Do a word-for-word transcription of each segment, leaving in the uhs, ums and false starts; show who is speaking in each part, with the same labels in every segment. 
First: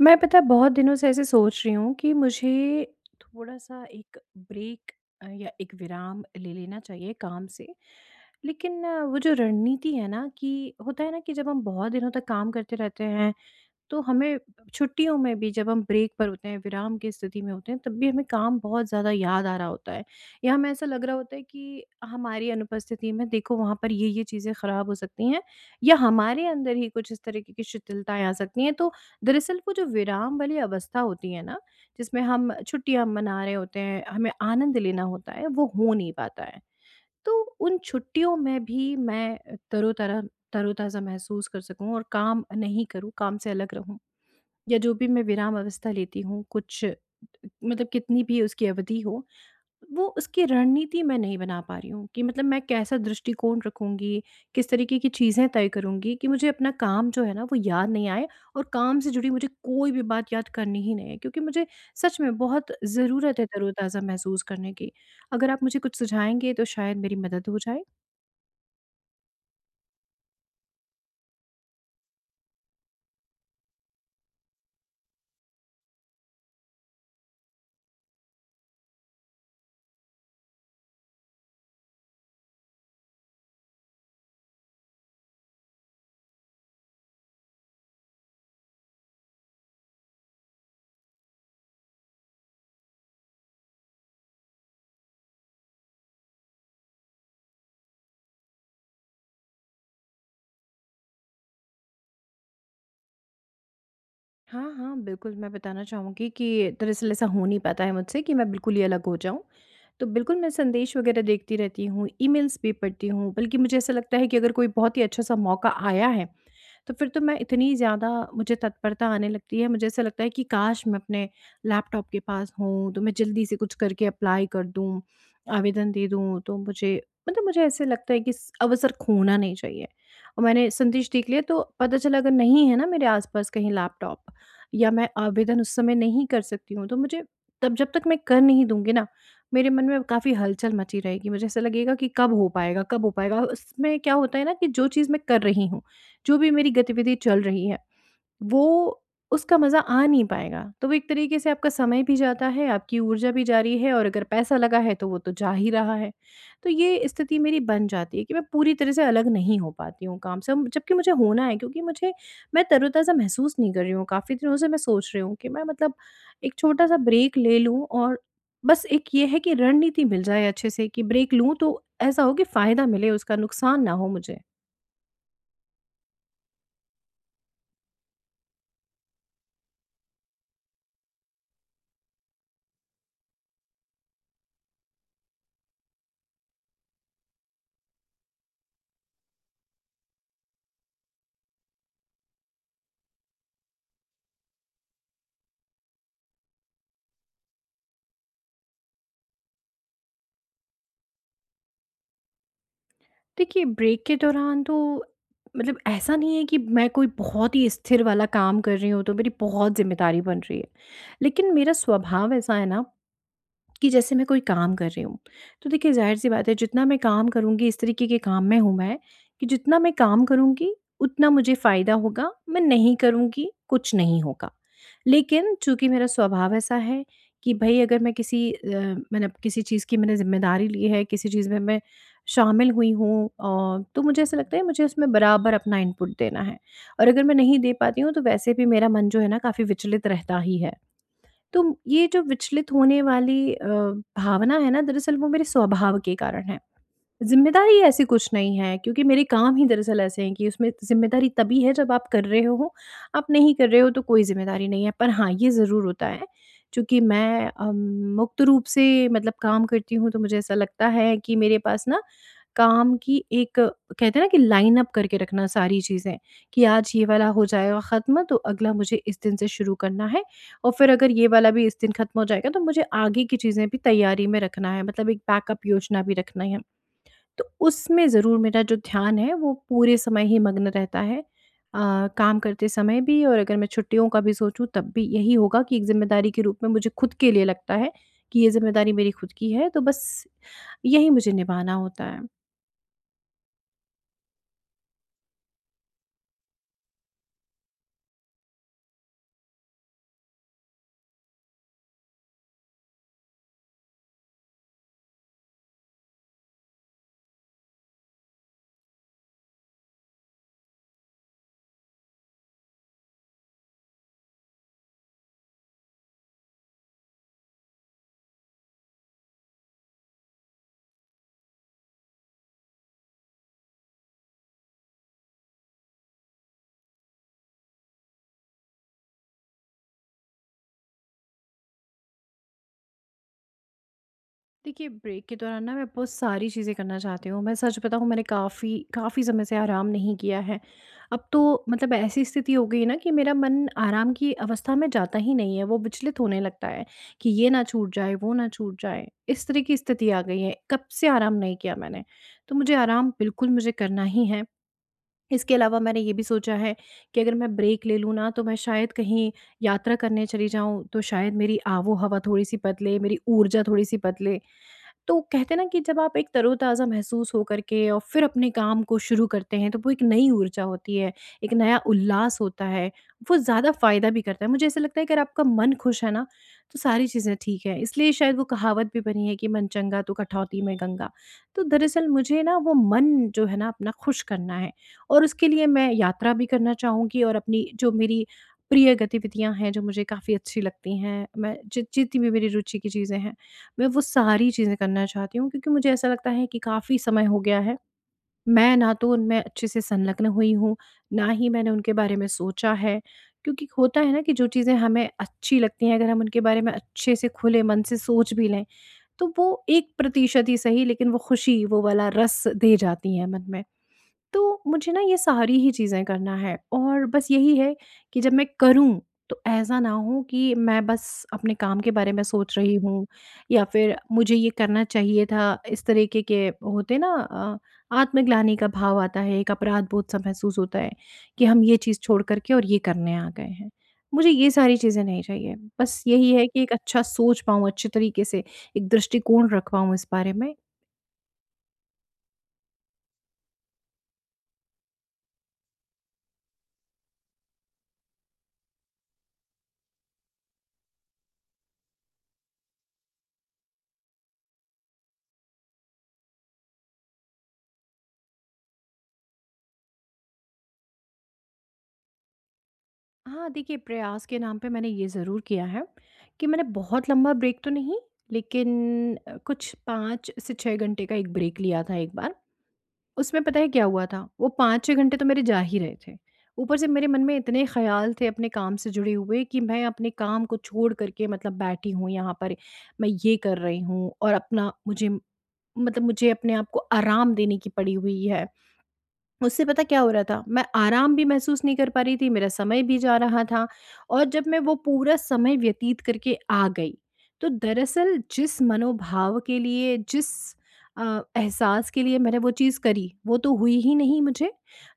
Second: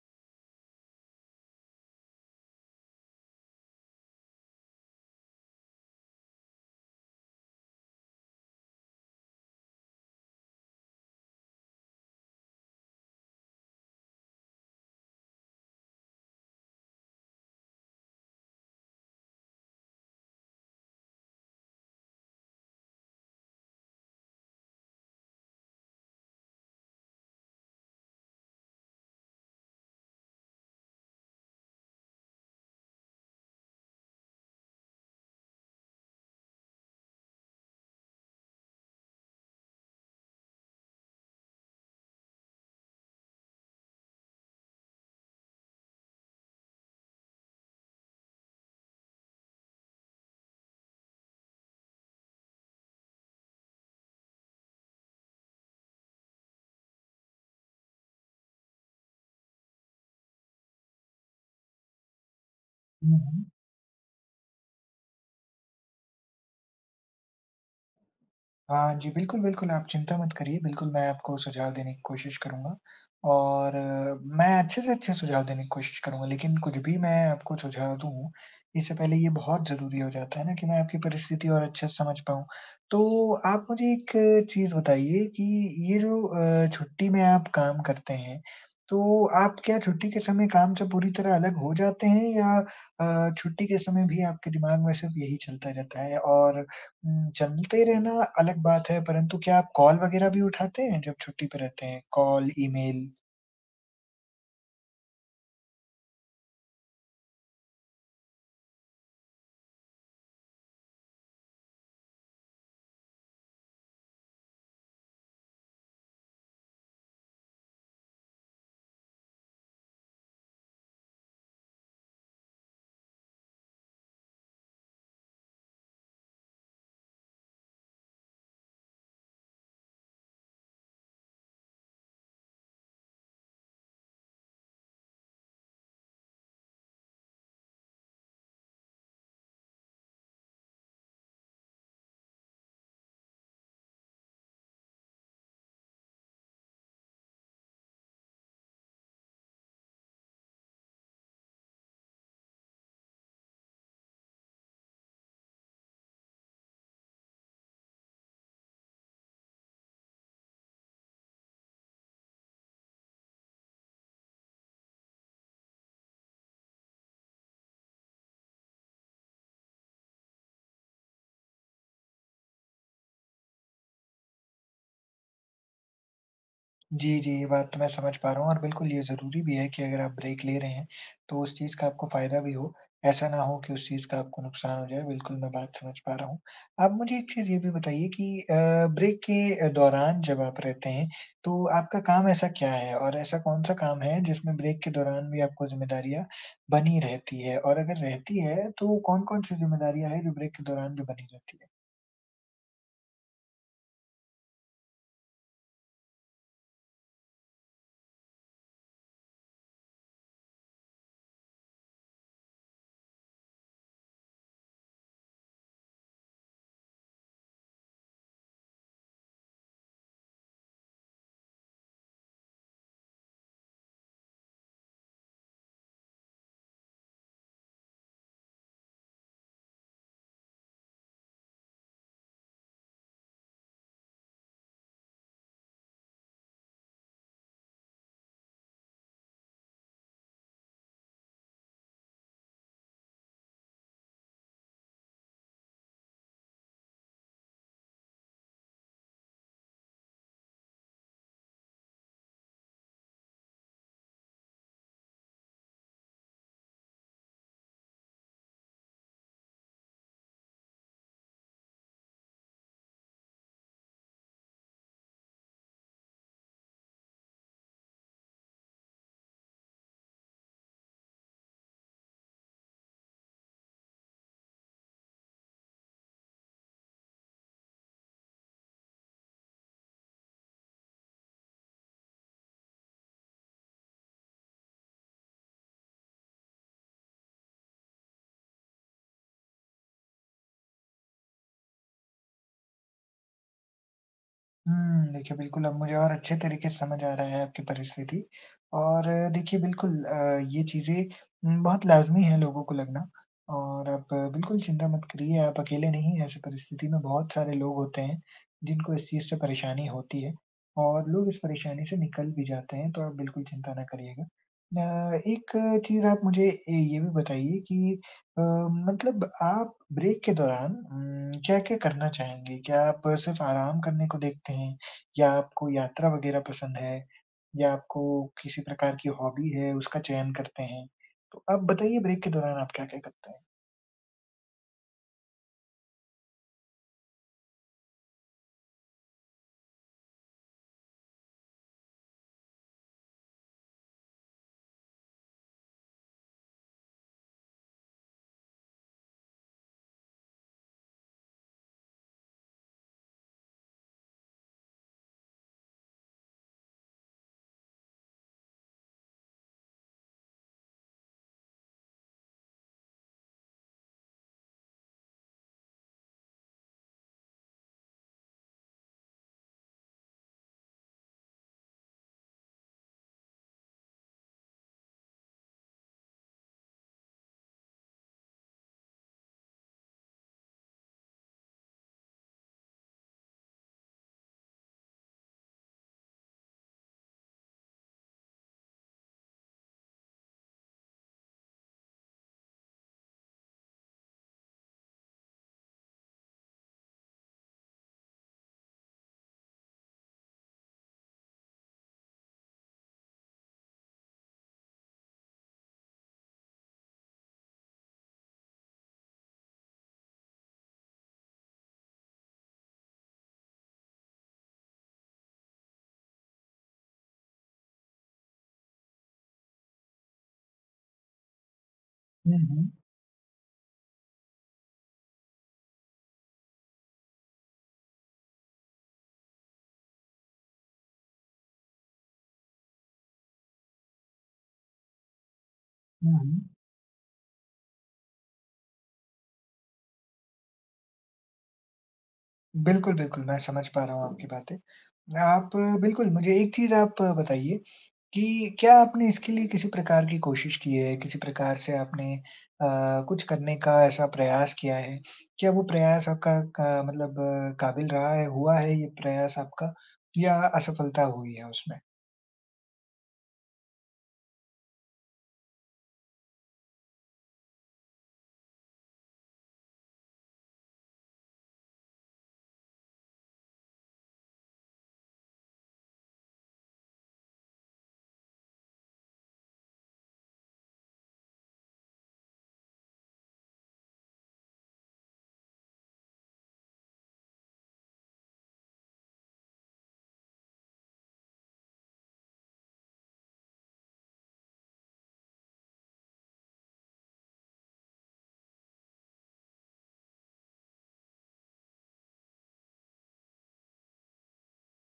Speaker 1: मैं पता है बहुत दिनों से ऐसे सोच रही हूँ कि मुझे थोड़ा-सा एक ब्रेक, अ, या एक विराम ले लेना चाहिए काम से। लेकिन अ, वो जो रणनीति है ना, कि होता है ना कि जब हम बहुत दिनों तक काम करते रहते हैं, तो हमें छुट्टियों में भी, जब हम ब्रेक पर होते हैं, विराम की स्थिति में होते हैं, तब भी हमें काम बहुत ज़्यादा याद आ रहा होता है, या हमें ऐसा लग रहा होता है कि हमारी अनुपस्थिति में देखो वहाँ पर ये-ये चीज़ें ख़राब हो सकती हैं, या हमारे अंदर ही कुछ इस तरीके की शिथिलताएँ आ सकती हैं। तो दरअसल वो जो विराम वाली अवस्था होती है ना, जिसमें हम छुट्टियाँ मना रहे होते हैं, हमें आनंद लेना होता है, वो हो नहीं पाता है। तो उन छुट्टियों में भी मैं तरोतारा तरोताज़ा महसूस कर सकूँ और काम नहीं करूँ, काम से अलग रहूँ। या जो भी मैं विराम अवस्था लेती हूँ, कुछ मतलब कितनी भी उसकी अवधि हो, वो उसकी रणनीति मैं नहीं बना पा रही हूँ कि मतलब मैं कैसा दृष्टिकोण रखूंगी, किस तरीके की चीज़ें तय करूंगी, कि मुझे अपना काम जो है ना, वो याद नहीं आए, और काम से जुड़ी मुझे कोई भी बात याद करनी ही नहीं है, क्योंकि मुझे सच में बहुत
Speaker 2: हुँ,
Speaker 1: ज़रूरत
Speaker 2: हुँ।
Speaker 1: है तरोताज़ा महसूस करने की। अगर आप मुझे कुछ सुझाएंगे, तो शायद मेरी मदद हो जाए।
Speaker 2: हाँ जी, बिल्कुल, बिल्कुल, आप चिंता मत करिए। बिल्कुल मैं आपको सुझाव देने की कोशिश करूँगा और अ, मैं अच्छे से अच्छे सुझाव देने की कोशिश करूँगा, लेकिन कुछ भी मैं आपको सुझाव दूँ, इससे पहले ये बहुत ज़रूरी हो जाता है ना कि मैं आपकी परिस्थिति और अच्छे से समझ पाऊँ। तो आप मुझे एक चीज़ बताइए कि ये जो अ, छुट्टी में आप काम करते हैं, तो आप क्या छुट्टी के समय काम से पूरी तरह अलग हो जाते हैं, या अ, छुट्टी के समय भी आपके दिमाग में सिर्फ़ यही चलता रहता है? और हुँ, चलते रहना अलग बात है, परंतु क्या आप कॉल वगैरह भी उठाते हैं जब छुट्टी पे रहते हैं? Call, email?
Speaker 1: हाँ, हाँ, बिल्कुल, मैं बताना चाहूँगी कि दरअसल ऐसा हो नहीं पाता है मुझसे कि मैं बिल्कुल ही अलग हो जाऊँ। तो बिल्कुल मैं संदेश वग़ैरह देखती रहती हूँ, ईमेल्स भी पढ़ती हूँ, बल्कि मुझे ऐसा लगता है कि अगर कोई बहुत ही अच्छा-सा मौका आया है, तो फिर तो मैं इतनी ज़्यादा, मुझे तत्परता आने लगती है, मुझे ऐसा लगता है कि काश मैं अपने लैपटॉप के पास हूँ, तो मैं जल्दी से कुछ करके अप्लाई कर दूँ, आवेदन दे दूँ। तो मुझे, मतलब मुझे ऐसे लगता है कि इस अवसर खोना नहीं चाहिए, और मैंने संदेश देख लिया तो पता चला, अगर नहीं है ना मेरे आस-पास कहीं लैपटॉप, या मैं आवेदन उस समय नहीं कर सकती हूँ, तो मुझे, तब जब तक मैं कर नहीं दूँगी ना, मेरे मन में काफ़ी हलचल मची रहेगी। मुझे ऐसा लगेगा कि कब हो पाएगा, कब हो पाएगा? उसमें क्या होता है ना, कि जो चीज़ मैं कर रही हूँ, जो भी मेरी गतिविधि चल रही है, वो उसका मज़ा आ नहीं पाएगा। तो वो एक तरीके से आपका समय भी जाता है, आपकी ऊर्जा भी जा रही है, और अगर पैसा लगा है तो वो तो जा ही रहा है। तो ये स्थिति मेरी बन जाती है कि मैं पूरी तरह से अलग नहीं हो पाती हूँ काम से, जबकि मुझे होना है, क्योंकि मुझे मैं तरोताज़ा महसूस नहीं कर रही हूँ। काफ़ी दिनों से मैं सोच रही हूँ कि मैं, मतलब एक छोटा-सा ब्रेक ले लूँ, और बस एक ये है कि रणनीति मिल जाए अच्छे से, कि ब्रेक लूँ तो ऐसा हो कि फ़ायदा मिले उसका, नुकसान ना हो मुझे।
Speaker 2: जी, जी, ये बात तो मैं समझ पा रहा हूँ, और बिल्कुल ये ज़रूरी भी है कि अगर आप ब्रेक ले रहे हैं, तो उस चीज़ का आपको फ़ायदा भी हो। ऐसा ना हो कि उस चीज़ का आपको नुकसान हो जाए। बिल्कुल मैं बात समझ पा रहा हूँ। आप मुझे एक चीज़ ये भी बताइए कि अ, ब्रेक के अ, दौरान जब आप रहते हैं, तो आपका काम ऐसा क्या है? और ऐसा कौन-सा काम है जिसमें ब्रेक के दौरान भी आपको ज़िम्मेदारियाँ बनी रहती है? और अगर रहती है, तो कौन-कौन सी ज़िम्मेदारियाँ हैं जो ब्रेक के दौरान भी बनी रहती है?
Speaker 1: देखिए, ब्रेक के दौरान तो मतलब ऐसा नहीं है कि मैं कोई बहुत ही स्थिर वाला काम कर रही हूँ, तो मेरी बहुत ज़िम्मेदारी बन रही है। लेकिन मेरा स्वभाव ऐसा है ना, कि जैसे मैं कोई काम कर रही हूँ, तो देखिए ज़ाहिर-सी बात है, जितना मैं काम करूँगी, इस तरीके के काम में हूँ मैं, कि जितना मैं काम करूँगी उतना मुझे फ़ायदा होगा, मैं नहीं करूँगी कुछ नहीं होगा। लेकिन चूँकि मेरा स्वभाव ऐसा है कि भई अगर मैं किसी अ, मैंने किसी चीज़ की मैंने ज़िम्मेदारी ली है, किसी चीज़ में मैं शामिल हुई हूँ, अ, तो मुझे ऐसा लगता है मुझे उसमें बराबर अपना इनपुट देना है। और अगर मैं नहीं दे पाती हूँ तो वैसे भी मेरा मन जो है ना काफ़ी विचलित रहता ही है। तो ये जो विचलित होने वाली अ, भावना है ना, दरअसल वो मेरे स्वभाव के कारण है। ज़िम्मेदारी ऐसी कुछ नहीं है, क्योंकि मेरे काम ही दरअसल ऐसे हैं कि उसमें ज़िम्मेदारी तभी है जब आप कर रहे हो, आप नहीं कर रहे हो तो कोई ज़िम्मेदारी नहीं है। पर हाँ, ये ज़रूर होता है, चूँकि मैं अम, मुक्त रूप से मतलब काम करती हूँ, तो मुझे ऐसा लगता है कि मेरे पास ना, काम की एक, कहते हैं ना कि लाइन अप करके रखना सारी चीज़ें, कि आज ये वाला हो जाएगा ख़त्म तो अगला मुझे इस दिन से शुरू करना है, और फिर अगर ये वाला भी इस दिन ख़त्म हो जाएगा तो मुझे आगे की चीज़ें भी तैयारी में रखना है, मतलब एक बैकअप योजना भी रखना है। तो उसमें ज़रूर मेरा जो ध्यान है वो पूरे समय ही मग्न रहता है। अ, काम करते समय भी, और अगर मैं छुट्टियों का भी सोचूँ तब भी यही होगा, कि एक ज़िम्मेदारी के रूप में मुझे खुद के लिए लगता है कि ये ज़िम्मेदारी मेरी खुद की है, तो बस यही मुझे निभाना होता है।
Speaker 2: हुँ, देखिए बिल्कुल, अब मुझे और अच्छे तरीके से समझ आ रहा है आपकी परिस्थिति। और अ, देखिए, बिल्कुल अ, ये चीज़ें उम, बहुत लाज़मी है लोगों को लगना, और आप अ, बिल्कुल चिंता मत करिए। आप अकेले नहीं हैं ऐसी परिस्थिति में, बहुत सारे लोग होते हैं जिनको इस चीज़ से परेशानी होती है, और लोग इस परेशानी से निकल भी जाते हैं, तो आप बिल्कुल चिंता ना करिएगा। अ, एक चीज़ आप मुझे ए ये भी बताइए कि अ, मतलब आप ब्रेक के दौरान उम, क्या-क्या करना चाहेंगे? क्या आप सिर्फ़ आराम करने को देखते हैं, या आपको यात्रा वग़ैरह पसंद है, या आपको किसी प्रकार की हॉबी है उसका चयन करते हैं? तो आप बताइए ब्रेक के दौरान आप क्या-क्या करते हैं?
Speaker 1: देखिए, ब्रेक के दौरान ना मैं बहुत सारी चीज़ें करना चाहती हूँ। मैं सच बताऊँ, मैंने काफ़ी काफ़ी समय से आराम नहीं किया है। अब तो मतलब ऐसी स्थिति हो गई है ना कि मेरा मन आराम की अवस्था में जाता ही नहीं है, वो विचलित होने लगता है कि ये ना छूट जाए, वो ना छूट जाए। इस तरह की स्थिति आ गई है, कब से आराम नहीं किया मैंने। तो मुझे आराम बिल्कुल मुझे करना ही है। इसके अलावा मैंने ये भी सोचा है कि अगर मैं ब्रेक ले लूँ ना, तो मैं शायद कहीं यात्रा करने चली जाऊँ, तो शायद मेरी आबो-हवा थोड़ी-सी बदले, मेरी ऊर्जा थोड़ी-सी बदले। तो कहते हैं ना कि जब आप एक तरोताज़ा महसूस हो करके और फिर अपने काम को शुरू करते हैं, तो वो एक नई ऊर्जा होती है, एक नया उल्लास होता है, वो ज़्यादा फ़ायदा भी करता है। मुझे ऐसा लगता है अगर आपका मन खुश है ना, तो सारी चीज़ें ठीक हैं। इसलिए शायद वो कहावत भी बनी है कि मन चंगा तो कठौती में गंगा। तो दरअसल मुझे ना वो मन जो है ना, अपना खुश करना है, और उसके लिए मैं यात्रा भी करना चाहूँगी, और अपनी जो मेरी प्रिय गतिविधियाँ हैं, जो मुझे काफ़ी अच्छी लगती हैं, मैं जि जितनी भी मेरी रुचि की चीज़ें हैं, मैं वो सारी चीज़ें करना चाहती हूँ, क्योंकि मुझे ऐसा लगता है कि काफ़ी समय हो गया है। मैं ना तो उनमें अच्छे से संलग्न हुई हूँ, ना ही मैंने उनके बारे में सोचा है। क्योंकि होता है ना कि जो चीज़ें हमें अच्छी लगती हैं, अगर हम उनके बारे में अच्छे से खुले मन से सोच भी लें, तो वो एक प्रतिशत ही सही, लेकिन वो खुशी, वो वाला रस दे जाती हैं मन में। तो मुझे ना ये सारी ही चीज़ें करना है, और बस यही है कि जब मैं करूँ तो ऐसा ना हो कि मैं बस अपने काम के बारे में
Speaker 2: हुँ,
Speaker 1: सोच
Speaker 2: हुँ।
Speaker 1: रही हूँ, या फिर मुझे ये करना चाहिए था। इस तरीके के होते ना, अ, आत्मग्लानि का भाव आता है, एक अपराध बोध सा महसूस होता है कि हम ये चीज़ छोड़ करके और ये करने आ गए हैं। मुझे ये सारी चीज़ें नहीं चाहिए, बस
Speaker 2: हुँ,
Speaker 1: यही
Speaker 2: हुँ।
Speaker 1: है कि एक अच्छा सोच पाऊँ, अच्छे तरीके से एक दृष्टिकोण रख पाऊँ इस बारे में।
Speaker 2: बिल्कुल, बिल्कुल मैं समझ पा रहा हूँ आपकी बातें। आप बिल्कुल मुझे एक चीज़ आप बताइए कि क्या आपने इसके लिए किसी प्रकार की कोशिश की है? किसी प्रकार से आपने अ, कुछ करने का ऐसा प्रयास किया है? क्या वो प्रयास आपका का मतलब अ, काबिल रहा है, हुआ है ये प्रयास आपका, या असफलता हुई है उसमें?
Speaker 1: हाँ, देखिए, प्रयास के नाम पे मैंने ये ज़रूर किया है कि मैंने बहुत लंबा ब्रेक तो नहीं, लेकिन अ, कुछ पाँच से छह घंटे का एक ब्रेक लिया था एक बार। उसमें पता है क्या हुआ था? वो पाँच छह घंटे तो मेरे जा ही रहे थे। ऊपर से मेरे मन में इतने ख़्याल थे अपने काम से जुड़े हुए, कि मैं अपने काम को छोड़ कर के मतलब बैठी हूँ यहाँ पर, मैं ये कर रही हूँ, और अपना मुझे, मतलब मुझे अपने आप को आराम देने की पड़ी हुई है। उससे पता क्या हो रहा था? मैं आराम भी महसूस नहीं कर पा रही थी, मेरा समय भी जा रहा था, और जब मैं वो पूरा समय व्यतीत करके आ गई, तो दरअसल जिस मनोभाव के लिए, जिस अ, एहसास के लिए मैंने वो चीज़ करी, वो तो हुई ही नहीं मुझे।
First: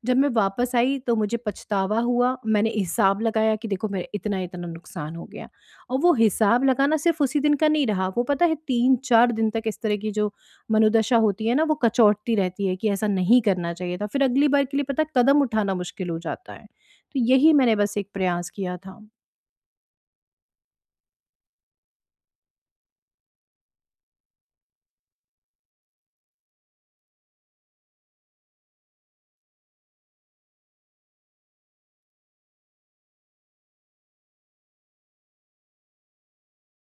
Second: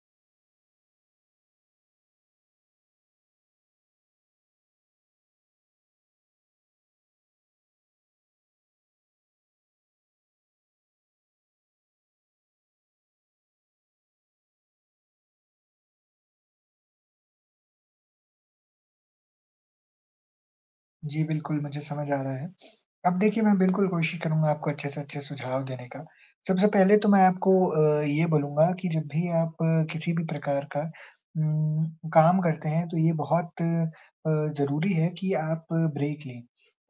Speaker 1: जब मैं वापस आई तो मुझे पछतावा हुआ, मैंने हिसाब लगाया कि देखो मेरा इतना-इतना नुकसान हो गया, और वो हिसाब लगाना सिर्फ़ उसी दिन का नहीं रहा, वो पता है तीन चार दिन तक इस तरह की जो मनोदशा होती है ना, वो कचौटती रहती है कि ऐसा नहीं करना चाहिए था। फिर अगली बार के लिए पता है कदम उठाना मुश्किल हो जाता है। तो यही मैंने बस एक प्रयास किया था।
Speaker 2: जी, बिल्कुल मुझे समझ आ रहा है। अब देखिए, मैं बिल्कुल कोशिश करूँगा आपको अच्छे से अच्छे सुझाव देने का। सबसे पहले तो मैं आपको अ, ये बोलूँगा कि जब भी आप अ, किसी भी प्रकार का उम, काम करते हैं, तो ये बहुत अ, ज़रूरी है कि आप ब्रेक लें,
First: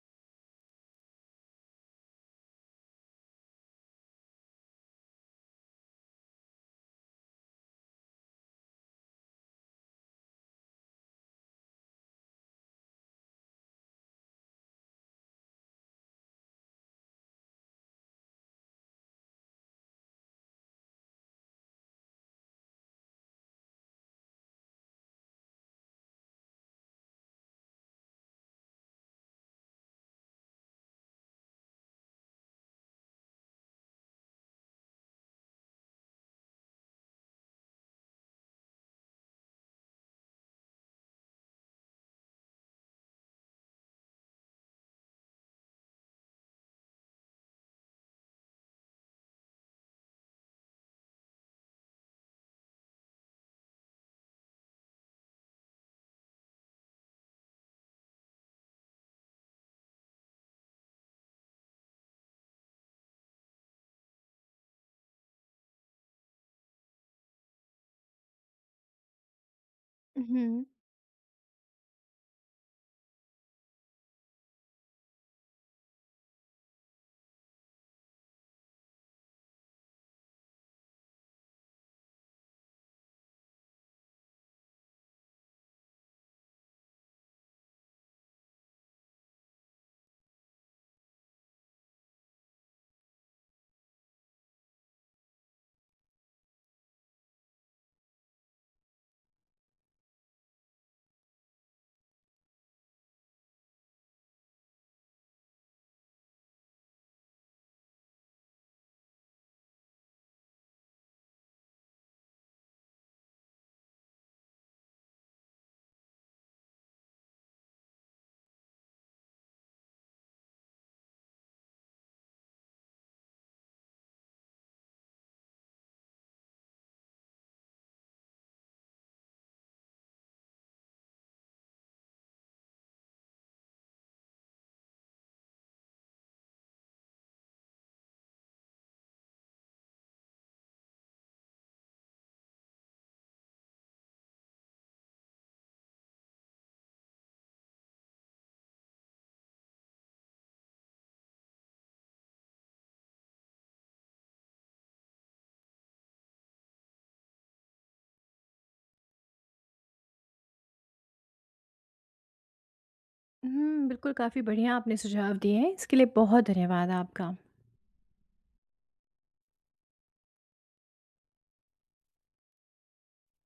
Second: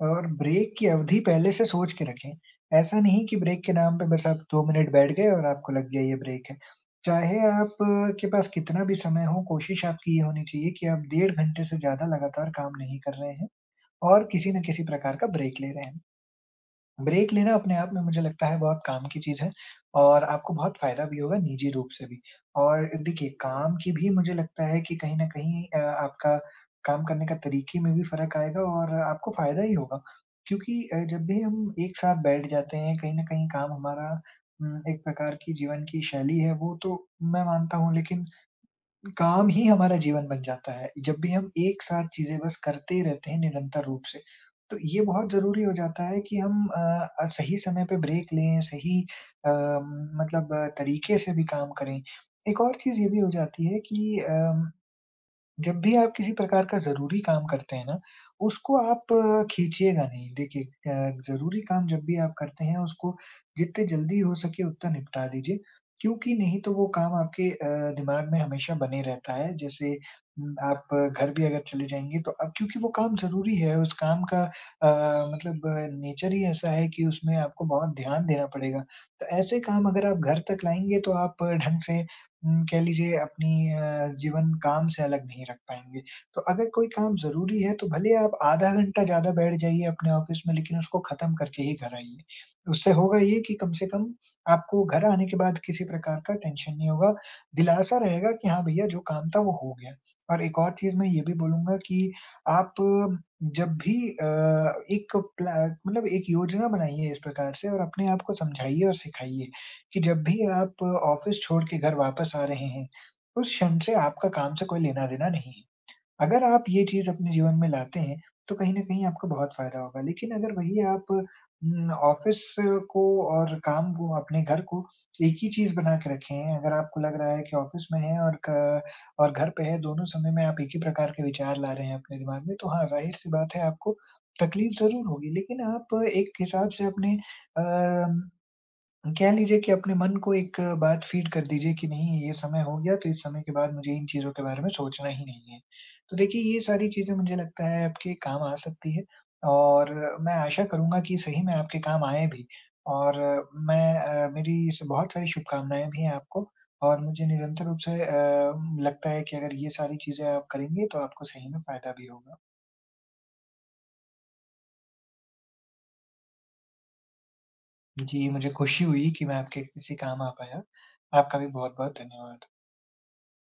Speaker 2: और ब्रेक की अवधि पहले से सोच के रखें। ऐसा नहीं कि ब्रेक के नाम पे बस आप 2 मिनट बैठ गए और आपको लग गया ये ब्रेक है। चाहे आप अ, के पास कितना भी समय हो, कोशिश आपकी ये होनी चाहिए कि आप डेढ़ घंटे से ज़्यादा लगातार काम नहीं कर रहे हैं, और किसी न किसी प्रकार का ब्रेक ले रहे हैं। ब्रेक लेना अपने आप में मुझे लगता है बहुत काम की चीज़ है, और आपको बहुत फ़ायदा भी होगा निजी रूप से भी। और देखिए, काम की भी मुझे लगता है कि कहीं न कहीं अ, आपका काम करने का तरीके में भी फ़र्क आएगा, और आपको फ़ायदा ही होगा। क्योंकि अ, जब भी हम एक साथ बैठ जाते हैं, कहीं न कहीं काम हमारा उम, एक प्रकार की जीवन की शैली है, वो तो मैं मानता हूँ, लेकिन काम ही हमारा जीवन बन जाता है। जब भी हम एक साथ चीज़ें बस करते ही रहते हैं निरंतर रूप से, तो ये बहुत ज़रूरी हो जाता है कि हम अ अ, सही समय पे ब्रेक लें, सही अ, मतलब अ, तरीके से भी काम करें। एक और चीज़ ये भी हो जाती है कि अम जब भी आप किसी प्रकार का ज़रूरी काम करते हैं ना, उसको आप अ, खींचिएगा नहीं। देखिए, अ, ज़रूरी काम जब भी आप करते हैं, उसको जितने जल्दी हो सके उतना निपटा दीजिए, क्योंकि नहीं तो वो काम आपके अ, दिमाग में हमेशा बने रहता है। जैसे उम,
Speaker 1: हुँ।
Speaker 2: आप अ, घर भी अगर चले जाएँगे तो अब क्योंकि वो काम ज़रूरी है, उस काम का अ, मतलब नेचर ही ऐसा है कि उसमें आपको बहुत ध्यान देना पड़ेगा। तो ऐसे काम अगर आप घर तक लाएँगे तो आप अ, ढंग से उम, कह लीजिए अपनी अ, जीवन काम से अलग नहीं रख पाएँगे। तो अगर कोई काम ज़रूरी है, तो भले आप आधा घंटा ज़्यादा बैठ जाइए अपने ऑफ़िस में, लेकिन उसको ख़त्म करके ही घर आइए। उससे होगा ये कि कम से कम आपको घर आने के बाद किसी प्रकार का टेंशन नहीं होगा। दिलासा रहेगा कि हाँ, भैया जो काम था वो हो गया। और एक और चीज़ मैं ये भी बोलूँगा कि आप जब भी अ, एक प्ला मतलब एक योजना बनाइए इस प्रकार से, और अपने आप को समझाइए और सिखाइए कि जब भी आप ऑफिस छोड़ के घर वापस आ रहे हैं, उस क्षण से आपका काम से कोई लेना-देना नहीं है। अगर आप ये चीज़ अपने जीवन में लाते हैं, तो कहीं न कहीं आपको बहुत फ़ायदा होगा। लेकिन अगर वही आप उम, ऑफिस को और काम को, अपने घर को एक ही चीज़ बना के रखे हैं, अगर आपको लग रहा है कि ऑफिस में है और क और घर पे है, दोनों समय में आप एक ही प्रकार के विचार ला रहे हैं अपने दिमाग में, तो हाँ, ज़ाहिर-सी बात है आपको तकलीफ़ ज़रूर होगी। लेकिन आप एक हिसाब से अपने, अ कह लीजिए, कि अपने मन को एक बात फीड कर दीजिए कि नहीं, ये समय हो गया तो इस समय के बाद मुझे इन चीज़ों के बारे में सोचना ही नहीं है। तो देखिए, ये सारी चीज़ें मुझे लगता है आपके काम आ सकती है, और मैं आशा करूँगा कि सही में आपके काम आएँ भी, और मैं अ, मेरी स बहुत सारी शुभकामनाएँ भी हैं आपको, और मुझे निरंतर रूप से अ, लगता है कि अगर ये सारी चीज़ें आप करेंगे तो आपको सही में फ़ायदा भी होगा।
Speaker 1: हुँ, बिल्कुल काफ़ी बढ़िया आपने सुझाव दिए हैं। इसके लिए बहुत धन्यवाद आपका।
Speaker 2: जी, मुझे खुशी हुई कि मैं आपके किसी काम आ पाया। आपका भी बहुत-बहुत धन्यवाद।